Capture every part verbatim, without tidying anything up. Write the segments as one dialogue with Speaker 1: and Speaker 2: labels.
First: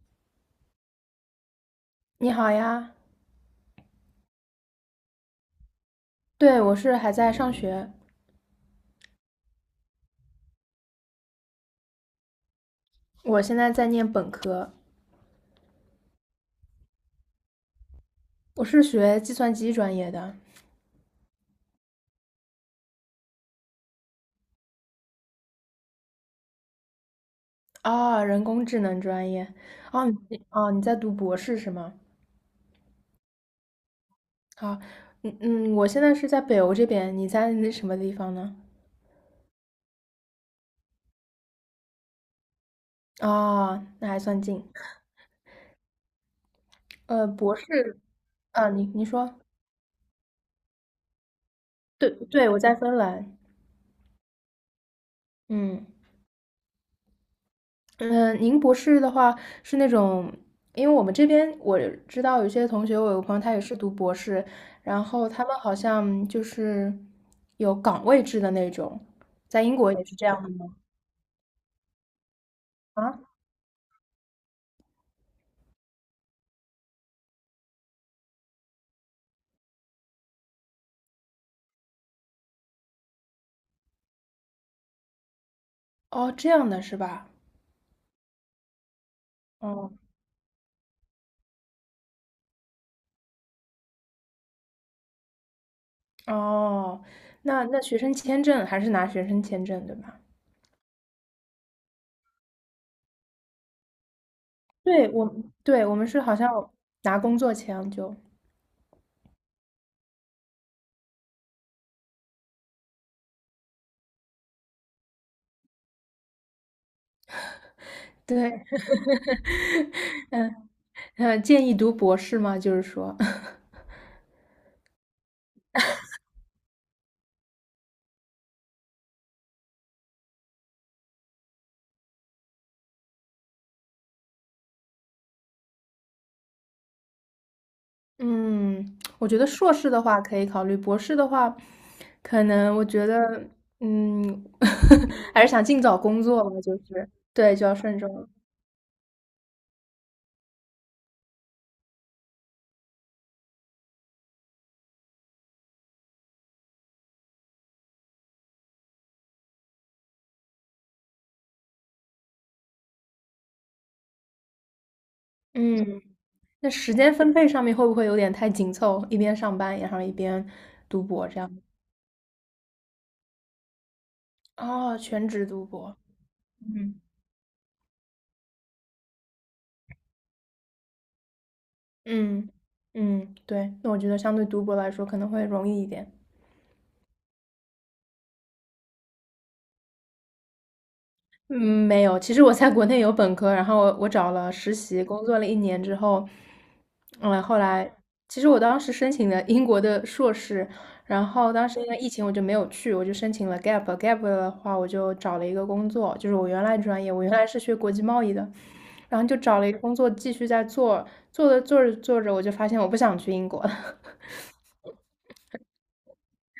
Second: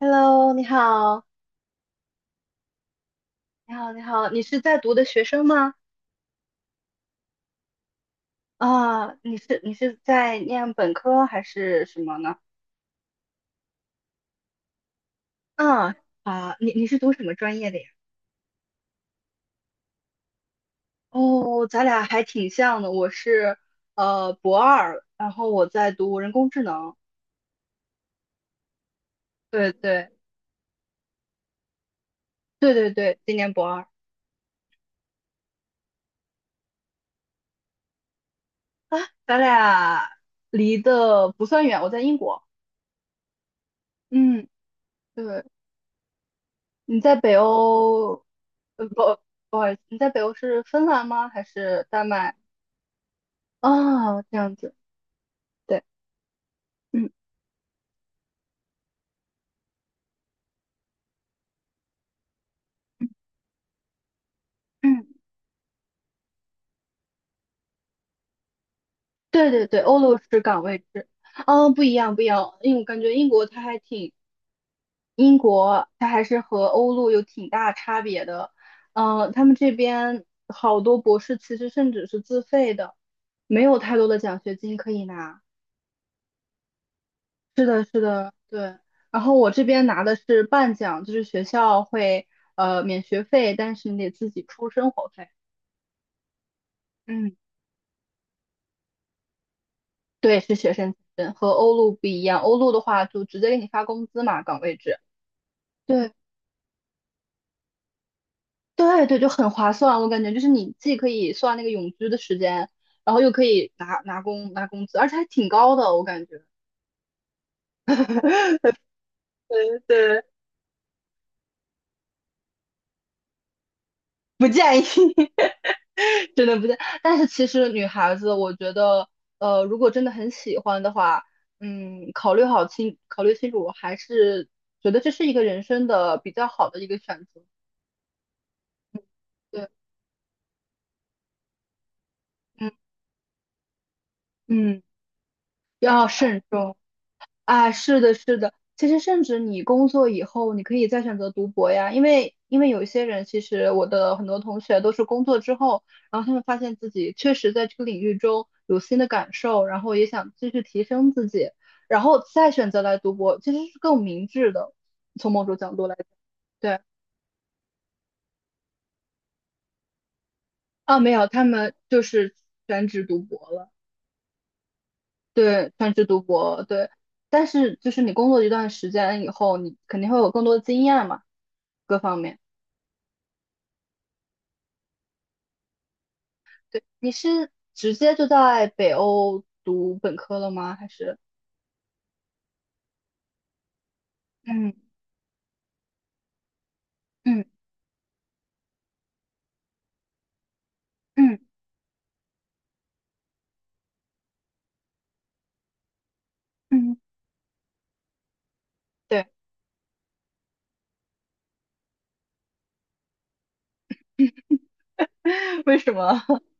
Speaker 1: Hello，你好，
Speaker 2: 你好呀，
Speaker 1: 你好，你好，你是在读的学生吗？
Speaker 2: 对，我是还在上学，
Speaker 1: 啊，你是你是在念本科还是什么呢？
Speaker 2: 我现在在念本科，
Speaker 1: 啊啊，你你是读什么专业的呀？
Speaker 2: 我是学计算机专业的。
Speaker 1: 哦，咱俩还挺像的，我是呃博二，然后我在读人工智能。
Speaker 2: 啊，人工智能专业。
Speaker 1: 对
Speaker 2: 哦，
Speaker 1: 对
Speaker 2: 你哦，你在读博士是吗？
Speaker 1: 对对对，今年博二。
Speaker 2: 啊，嗯嗯，我现在是在北欧这边，你在那什么地方呢？
Speaker 1: 啊，咱俩离得不算远，我在英国。
Speaker 2: 啊，那还算
Speaker 1: 嗯，
Speaker 2: 近。
Speaker 1: 对，你在
Speaker 2: 呃，
Speaker 1: 北
Speaker 2: 博士。
Speaker 1: 欧。
Speaker 2: 啊，你
Speaker 1: 呃
Speaker 2: 你
Speaker 1: 不
Speaker 2: 说。
Speaker 1: 不好意思，你在北欧是芬兰吗？还是丹
Speaker 2: 对
Speaker 1: 麦？
Speaker 2: 对，我在芬兰。
Speaker 1: 哦，这样子。对，
Speaker 2: 嗯。
Speaker 1: 嗯
Speaker 2: 嗯，您博士的话是那种，因为我们这边我知道有些同学，我有个朋友他也是读博士，然
Speaker 1: 嗯。
Speaker 2: 后他们好像就是有岗位制的那种，
Speaker 1: 对
Speaker 2: 在
Speaker 1: 对
Speaker 2: 英
Speaker 1: 对，
Speaker 2: 国
Speaker 1: 欧
Speaker 2: 也是
Speaker 1: 陆
Speaker 2: 这
Speaker 1: 是
Speaker 2: 样的
Speaker 1: 岗
Speaker 2: 吗？
Speaker 1: 位制。哦，不一样不一样，因为我感觉
Speaker 2: 啊，
Speaker 1: 英国它还挺……英国它还是和欧陆有挺大差别的。嗯，他们这边好多博士其实甚至是自费的，没有太多的奖学金可以拿。
Speaker 2: 哦，这样的是吧？
Speaker 1: 是的，是的，对。然后我这边
Speaker 2: 哦
Speaker 1: 拿的是半奖，就是学校会呃免学费，但是你得自己出生活费。
Speaker 2: 哦，
Speaker 1: 嗯。
Speaker 2: 那那学生签证还是拿学生签证对吧？
Speaker 1: 对，是学生签证，和欧陆不一样。欧陆的话，就直接给你发工资嘛，岗位制。
Speaker 2: 对我们对我们
Speaker 1: 对
Speaker 2: 是好像拿工作签就
Speaker 1: 对对，就很划算。我感觉就是你既可以算那个永居的时间，然后又可以拿拿工拿工资，而且还挺高的，我感觉。
Speaker 2: 对。
Speaker 1: 对对，
Speaker 2: 呃，建议读博士吗？就是说。
Speaker 1: 不建议，真的不建议。但是其实女孩子，我觉得，呃，如果真的很喜欢的话，嗯，考虑好清，考虑清楚，我还是觉得这是一个人生的比较好的一个选择。
Speaker 2: 嗯，我觉得
Speaker 1: 对，
Speaker 2: 硕士的话可以考虑，博士的话，可
Speaker 1: 嗯
Speaker 2: 能我觉得，嗯，
Speaker 1: 嗯，
Speaker 2: 还是想尽早
Speaker 1: 要
Speaker 2: 工
Speaker 1: 慎
Speaker 2: 作吧，就
Speaker 1: 重。
Speaker 2: 是对，就
Speaker 1: 啊，
Speaker 2: 要慎
Speaker 1: 是
Speaker 2: 重
Speaker 1: 的，
Speaker 2: 了。
Speaker 1: 是的。其实，甚至你工作以后，你可以再选择读博呀，因为因为有一些人，其实我的很多同学都是工作之后，然后他们发现自己确实在这个领域中有新的感受，然后也想继续提升自己，然后再选择来读博，其实是更明智的，从某种角度来
Speaker 2: 嗯，
Speaker 1: 讲。
Speaker 2: 那
Speaker 1: 对，
Speaker 2: 时间分配上面会不会有点太紧凑？一边上班，然后一边
Speaker 1: 啊，
Speaker 2: 读
Speaker 1: 没有，
Speaker 2: 博这
Speaker 1: 他
Speaker 2: 样？
Speaker 1: 们就是全职读博了。
Speaker 2: 哦，全职读
Speaker 1: 对，全
Speaker 2: 博。
Speaker 1: 职读博，对。
Speaker 2: 嗯
Speaker 1: 但是就是你工作一段时间以后，你肯定会有更多的经验嘛，各方面。
Speaker 2: 嗯嗯，对，那我觉得相对读博来说可能会容易一点。
Speaker 1: 对，你是直接就在北欧读本科了吗？还是
Speaker 2: 嗯，没有。其实我在国内有本科，然后我我找了
Speaker 1: 嗯
Speaker 2: 实习，工作了一年之后。嗯，
Speaker 1: 嗯
Speaker 2: 后来其实我当时申请的英国的硕士，然
Speaker 1: 嗯
Speaker 2: 后当时因为疫情我就没有去，我就申请了 gap。gap 的话，我就找了一个工作，就是我原来
Speaker 1: 嗯，
Speaker 2: 专业，我原来是学国际贸易的，然
Speaker 1: 对，
Speaker 2: 后就找了一个工作继续在做，做着做着做着，我就发现我不想去英国了。
Speaker 1: 为什么？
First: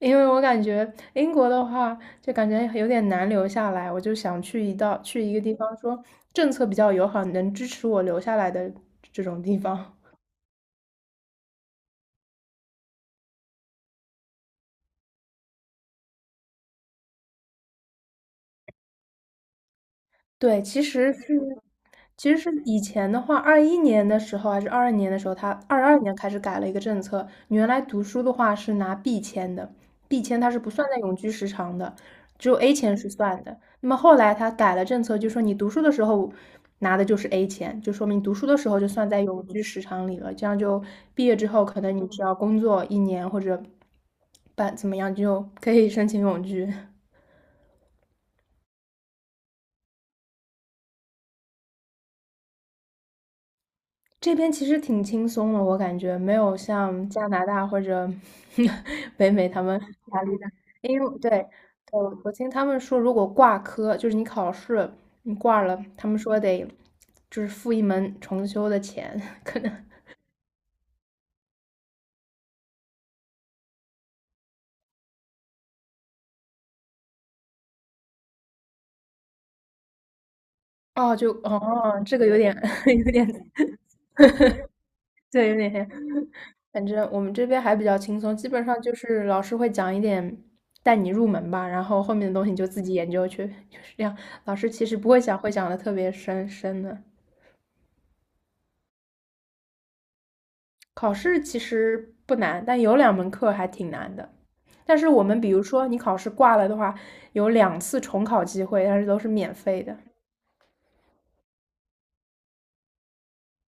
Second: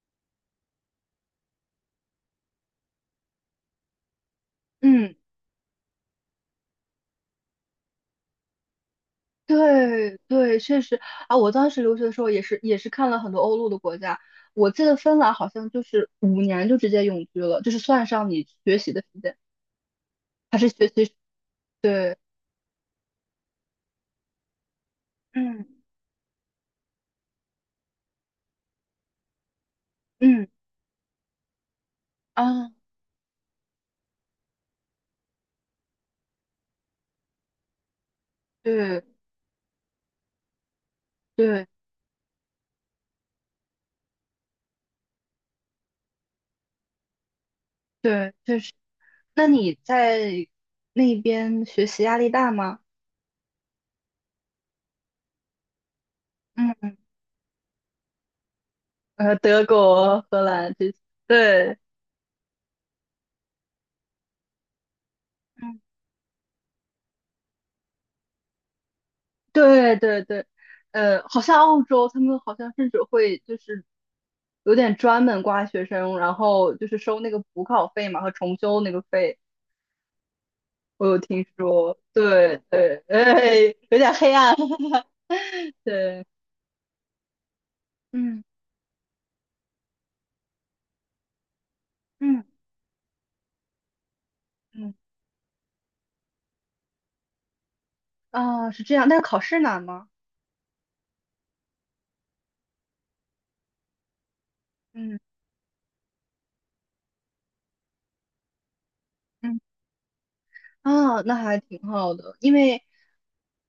Speaker 2: 因为我感觉英国的话，就感觉有点难留下来，我就想去一道
Speaker 1: 嗯，
Speaker 2: 去一个地方，说政策比较友好，能支持我留下来的这种地方。
Speaker 1: 对对，确实啊，我当时留学的时候也是也是看了很多欧陆的国家，我记得芬兰好像就是五年就直接永居了，就是算上你学习的时间，还
Speaker 2: 对，
Speaker 1: 是
Speaker 2: 其
Speaker 1: 学
Speaker 2: 实
Speaker 1: 习，
Speaker 2: 是，
Speaker 1: 对，
Speaker 2: 其实是以前的话，二一年的时候还是二二年的时候，他
Speaker 1: 嗯
Speaker 2: 二二年开始改了一个政策。你原来读书的话是拿 B 签的，B 签
Speaker 1: 嗯
Speaker 2: 它是不算在永居时长的，只有
Speaker 1: 啊，
Speaker 2: A 签是算的。那么后来他改了政策，就说你读书的时候拿的就是 A 签，就说明读书的时候就
Speaker 1: 对
Speaker 2: 算在永居时长里了。这样就毕业之后，
Speaker 1: 对
Speaker 2: 可能你只要工作一年或者办怎么样，就可以申请永居。
Speaker 1: 对，确实。那你在那边学习压力大吗？
Speaker 2: 这边其实挺轻松的，我感觉没有
Speaker 1: 嗯。
Speaker 2: 像加拿大或者 北
Speaker 1: 呃，
Speaker 2: 美他
Speaker 1: 德
Speaker 2: 们
Speaker 1: 国、
Speaker 2: 压力
Speaker 1: 荷
Speaker 2: 大。
Speaker 1: 兰这些，
Speaker 2: 因为对，对，
Speaker 1: 对，
Speaker 2: 我听他们说，如果挂科，就是你考试你挂
Speaker 1: 嗯，
Speaker 2: 了，他们说得就是付一门重修的钱，可能
Speaker 1: 对对对，呃，好像澳洲他们好像甚至会就是有点专门刮学生，然后就是收那个补考费嘛和重修那个费，我
Speaker 2: 哦，
Speaker 1: 有
Speaker 2: 就
Speaker 1: 听说，
Speaker 2: 哦，这个有点
Speaker 1: 对对，
Speaker 2: 有点
Speaker 1: 哎，有点黑暗，
Speaker 2: 对，有点 黑。
Speaker 1: 对，
Speaker 2: 反正我们这边还比较轻松，
Speaker 1: 嗯
Speaker 2: 基本上就是老师会讲一点带你入门吧，然后后面的
Speaker 1: 嗯
Speaker 2: 东西你就自己研究去，就是这样。老师其
Speaker 1: 嗯，
Speaker 2: 实不会讲，会讲的特别深深的。
Speaker 1: 啊，是这样，但是考试难吗？
Speaker 2: 考试其实不难，但有两门课还挺难的。但是
Speaker 1: 嗯
Speaker 2: 我们比如说你考试挂了的话，有两次重考机会，但是都是免
Speaker 1: 嗯。
Speaker 2: 费的。
Speaker 1: 啊，那还挺好的，因为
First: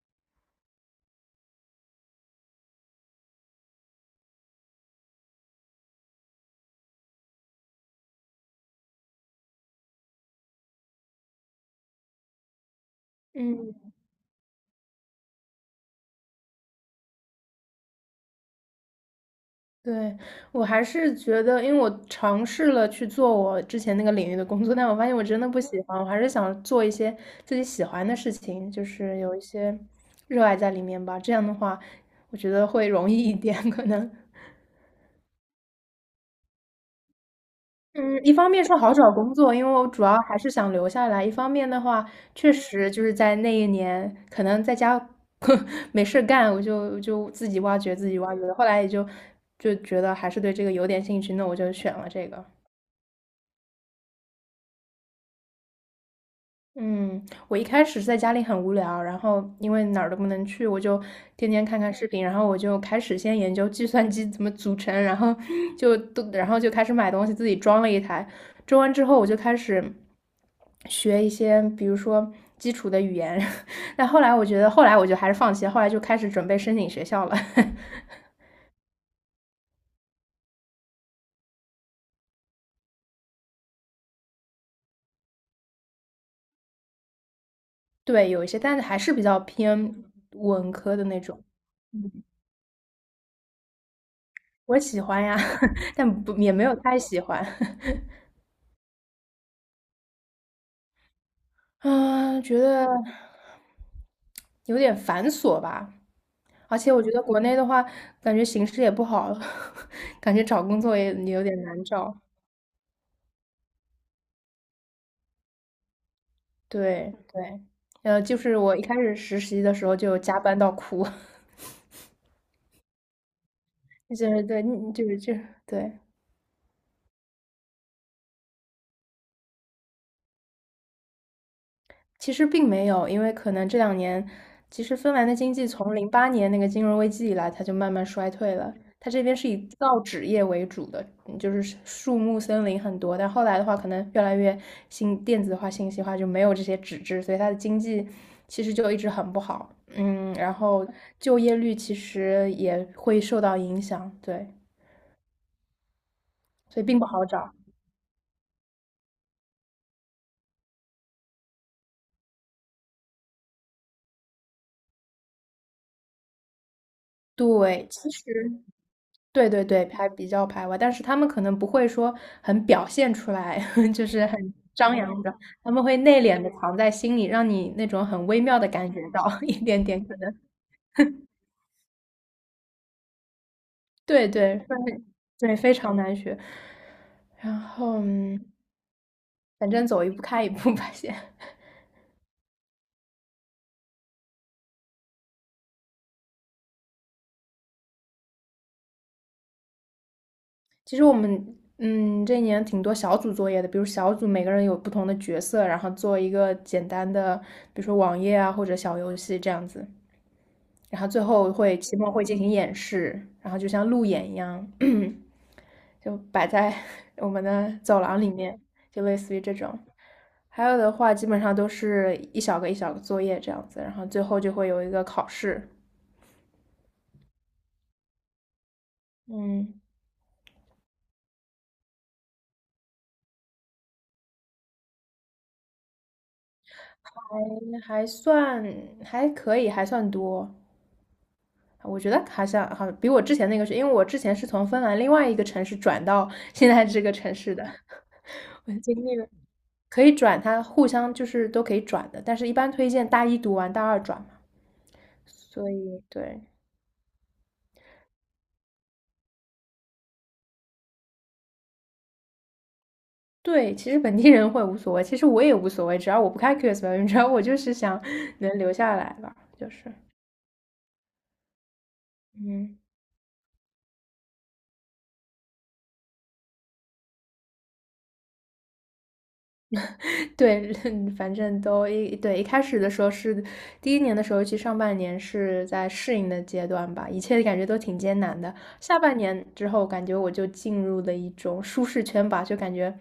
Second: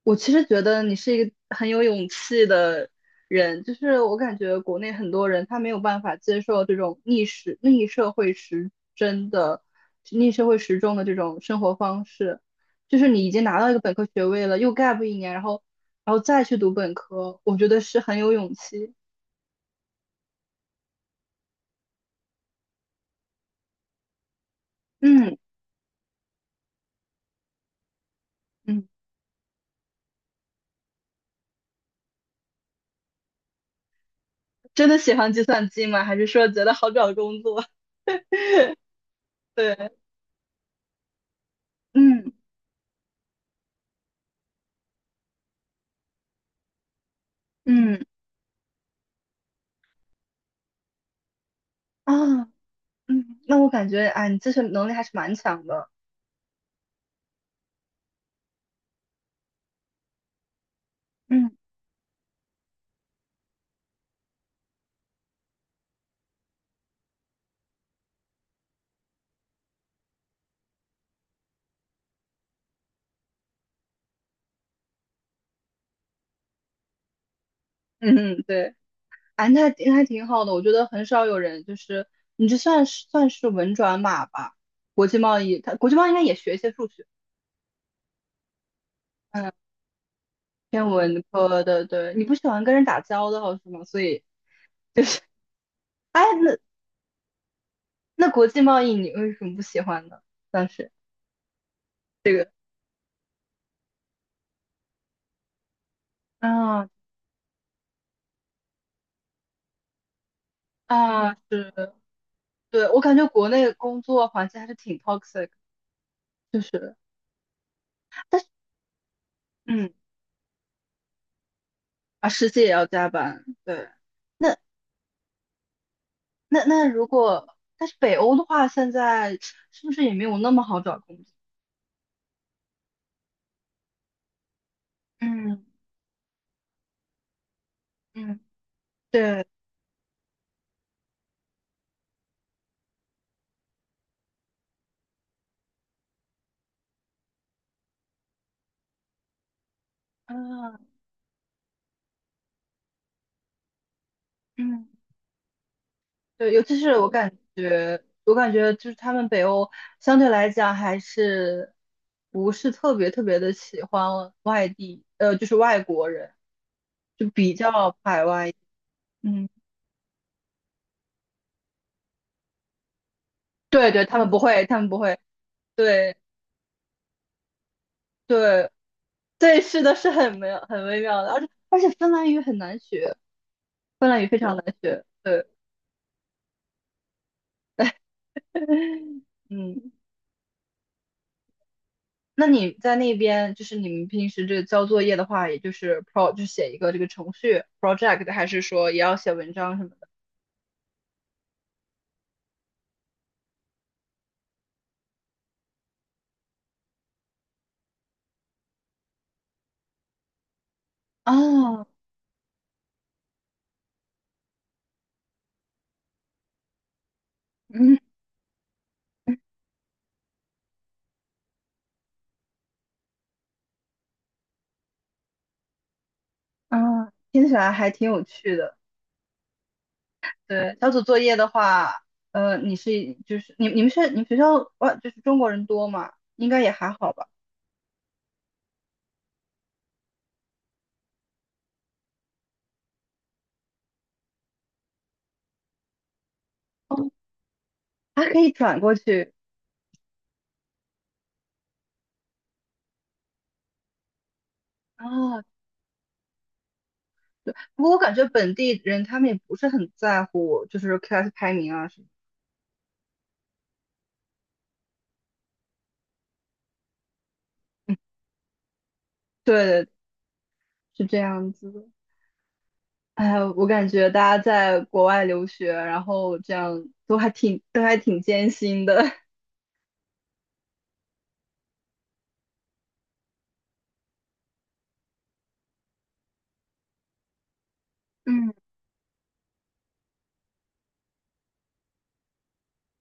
Speaker 1: 我其实觉得你是一个很有勇气的人，就是我感觉国内很多人他没有办法接受这种逆时逆社会时针的逆社会时钟的这种生活方式，就是你已经拿到一
Speaker 2: 嗯，
Speaker 1: 个本科学位了，又 gap 一年，然后然后再去读本科，我觉得是很有勇气。
Speaker 2: 对，我还是觉得，因为我尝试了去做我之前那个领域的工作，但我发现我
Speaker 1: 嗯
Speaker 2: 真的不喜欢，我还是想做一些自己喜欢的事情，就
Speaker 1: 嗯，
Speaker 2: 是有一些热爱在里面吧。这样的话，我觉得会容易一点，可能。
Speaker 1: 真的喜欢计算机吗？还是说觉得好找工作？
Speaker 2: 嗯，一方面是 好找工作，因为我
Speaker 1: 对，
Speaker 2: 主要还是想留下来；一方面的话，
Speaker 1: 嗯
Speaker 2: 确实就是在那一年，可能在家 没事干，我就就自己挖掘，
Speaker 1: 嗯
Speaker 2: 自己挖掘。后来也就就觉得还是对这个有点兴趣，那我就选了
Speaker 1: 啊。
Speaker 2: 这个。
Speaker 1: 嗯，那我感觉，哎，你自身能力还是蛮强的。
Speaker 2: 嗯，我一开始在家里很无聊，然后因为哪儿都不能去，我就
Speaker 1: 嗯
Speaker 2: 天天看看视频，然后我就开始先研究计算机怎么组成，然后 就都，然后就开始买东西，自己装了一台。装完之后，我就开始。学一些，比如说基础的语言。但后来我觉得，后来我就还是放弃了，后来就开始准备申请学校了。
Speaker 1: 嗯，嗯，对，哎，那还那还挺好的。我觉得很少有人就是你这算是算是文转码吧？国际贸易，它国际贸易应该也学一些数学。
Speaker 2: 对，有一些，但是还是比较
Speaker 1: 嗯，
Speaker 2: 偏文
Speaker 1: 偏
Speaker 2: 科的那
Speaker 1: 文
Speaker 2: 种。
Speaker 1: 科的。对，你不喜欢跟人打交道是吗？所以，
Speaker 2: 我喜欢呀，
Speaker 1: 哎，
Speaker 2: 但不也
Speaker 1: 那
Speaker 2: 没有太喜欢。
Speaker 1: 那国际贸易你为什么不喜欢呢？当时
Speaker 2: 啊，觉得有点繁琐吧。而
Speaker 1: 啊，
Speaker 2: 且我觉得国内的话，感觉形势也不好，感觉找工作也也
Speaker 1: 啊，
Speaker 2: 有点
Speaker 1: 是，
Speaker 2: 难找。
Speaker 1: 对，我感觉国内工作环境还是挺 toxic，就是，
Speaker 2: 对对，呃，就
Speaker 1: 但是，
Speaker 2: 是我一开始实习的时
Speaker 1: 嗯，
Speaker 2: 候就加班到哭。
Speaker 1: 啊，实际也要加班，对。
Speaker 2: 就是
Speaker 1: 那。
Speaker 2: 对，嗯就是就对。
Speaker 1: 那那如果，但是北欧的话，现在是不是也没有那么好找工作？
Speaker 2: 其实并没有，因为可能这两年，其实芬兰的经
Speaker 1: 嗯
Speaker 2: 济从零八年那个金融危机以来，它就慢慢衰
Speaker 1: 嗯，
Speaker 2: 退了。它这边
Speaker 1: 对，
Speaker 2: 是以造纸业为主的，嗯就是树木森林很多，但后来的话，可能越来越信电子化、信息化，就没有这些纸质，所以它的经济其实就一直很不好。嗯，然
Speaker 1: 嗯，
Speaker 2: 后就业率其实也会受到影响，对，
Speaker 1: 嗯对，尤其
Speaker 2: 所以
Speaker 1: 是
Speaker 2: 并不
Speaker 1: 我
Speaker 2: 好
Speaker 1: 感
Speaker 2: 找。
Speaker 1: 觉，我感觉就是他们北欧相对来讲还是不是特别特别的喜欢外地，呃，就是外国人，就比
Speaker 2: 对，
Speaker 1: 较
Speaker 2: 其实。
Speaker 1: 排外。嗯，
Speaker 2: 对对对，还比较排外，但是他们可能不会说很表现出来，
Speaker 1: 对 对，
Speaker 2: 就
Speaker 1: 他
Speaker 2: 是
Speaker 1: 们
Speaker 2: 很
Speaker 1: 不会，他们
Speaker 2: 张
Speaker 1: 不会，
Speaker 2: 扬的，他们会
Speaker 1: 对
Speaker 2: 内敛的藏在心里，让你那种很微妙的
Speaker 1: 对
Speaker 2: 感觉到 一
Speaker 1: 对，
Speaker 2: 点
Speaker 1: 是的，
Speaker 2: 点
Speaker 1: 是
Speaker 2: 可能。
Speaker 1: 很微很微妙的，而且而且芬兰语很难学，芬兰
Speaker 2: 对
Speaker 1: 语非常
Speaker 2: 对，
Speaker 1: 难
Speaker 2: 非
Speaker 1: 学，对。
Speaker 2: 对，非常难学。然后，嗯 反正
Speaker 1: 嗯，
Speaker 2: 走一步看一步吧，先。
Speaker 1: 那你在那边，就是你们平时这个交作业的话，也就是 pro 就写一个这个程序 project，还是说也要写文章什么的？
Speaker 2: 其实我们，嗯，这一年挺多小组作业的，比如小组每个人有不同的角色，然后做一个简单的，比如说网页啊或者小游戏这样子。然后最后会
Speaker 1: 哦，
Speaker 2: 期末会进行演示，然后就像路演一样，就摆在 我们的
Speaker 1: 嗯
Speaker 2: 走廊里面，就类似于这种。还有的话，基本上都是一小个一小个作业这样子，然后最后就会有一个考试。
Speaker 1: 嗯，听起来还挺有趣的。
Speaker 2: 嗯，
Speaker 1: 对，小组作业的话，呃，你是就是你你们是你们学校哇就是中国人多嘛，应该也还好吧。
Speaker 2: 还还算还可以，还算多。我觉得好像好，比我之前那个是，因为我之前是从芬兰另外一个城市转到 现在
Speaker 1: 哦，
Speaker 2: 这个城市的。
Speaker 1: 还可以
Speaker 2: 我
Speaker 1: 转过
Speaker 2: 经历了。
Speaker 1: 去。
Speaker 2: 可以转，他互相就是都可以转的，但是一般推荐大一读完大二转嘛。
Speaker 1: 啊。
Speaker 2: 所以对。
Speaker 1: 对，不过我感觉本地人他们也不是很在乎，就是 class 排名啊什么。
Speaker 2: 对，其实本地人会无所谓，其实我也无所谓，只要我不开 Q S 表演，只要我就是想能留下来吧，就是
Speaker 1: 对，是这样子的。
Speaker 2: 嗯。
Speaker 1: 哎，我感觉大家在国外留学，然后这样都还挺都还挺艰辛的
Speaker 2: 对，反正都一对一开始的时候是第一年的时候，其实上半年是在适应的阶段吧，一切感觉都挺艰 难
Speaker 1: 嗯
Speaker 2: 的。下半年之后，感觉我就进入了一种舒适圈吧，就感觉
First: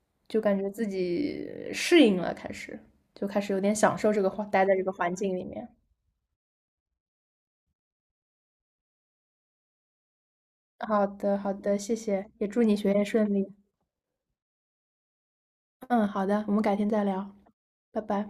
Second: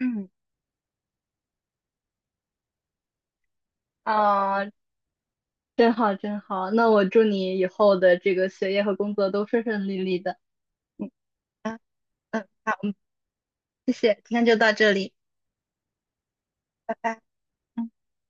Speaker 1: 嗯，
Speaker 2: 就感觉自己适应了，开始就开始有点享受这个环，
Speaker 1: 啊，
Speaker 2: 待在这个环境里面。
Speaker 1: 真好真好。那我祝你以后的这个学业和工作都顺顺利利的。
Speaker 2: 好
Speaker 1: 嗯
Speaker 2: 的，好
Speaker 1: 啊
Speaker 2: 的，谢谢，
Speaker 1: 嗯，
Speaker 2: 也祝你
Speaker 1: 好，
Speaker 2: 学
Speaker 1: 嗯
Speaker 2: 业顺利。
Speaker 1: 谢谢，今天就到这里，
Speaker 2: 嗯，好的，我们改天
Speaker 1: 拜
Speaker 2: 再
Speaker 1: 拜。
Speaker 2: 聊，
Speaker 1: 嗯。
Speaker 2: 拜拜。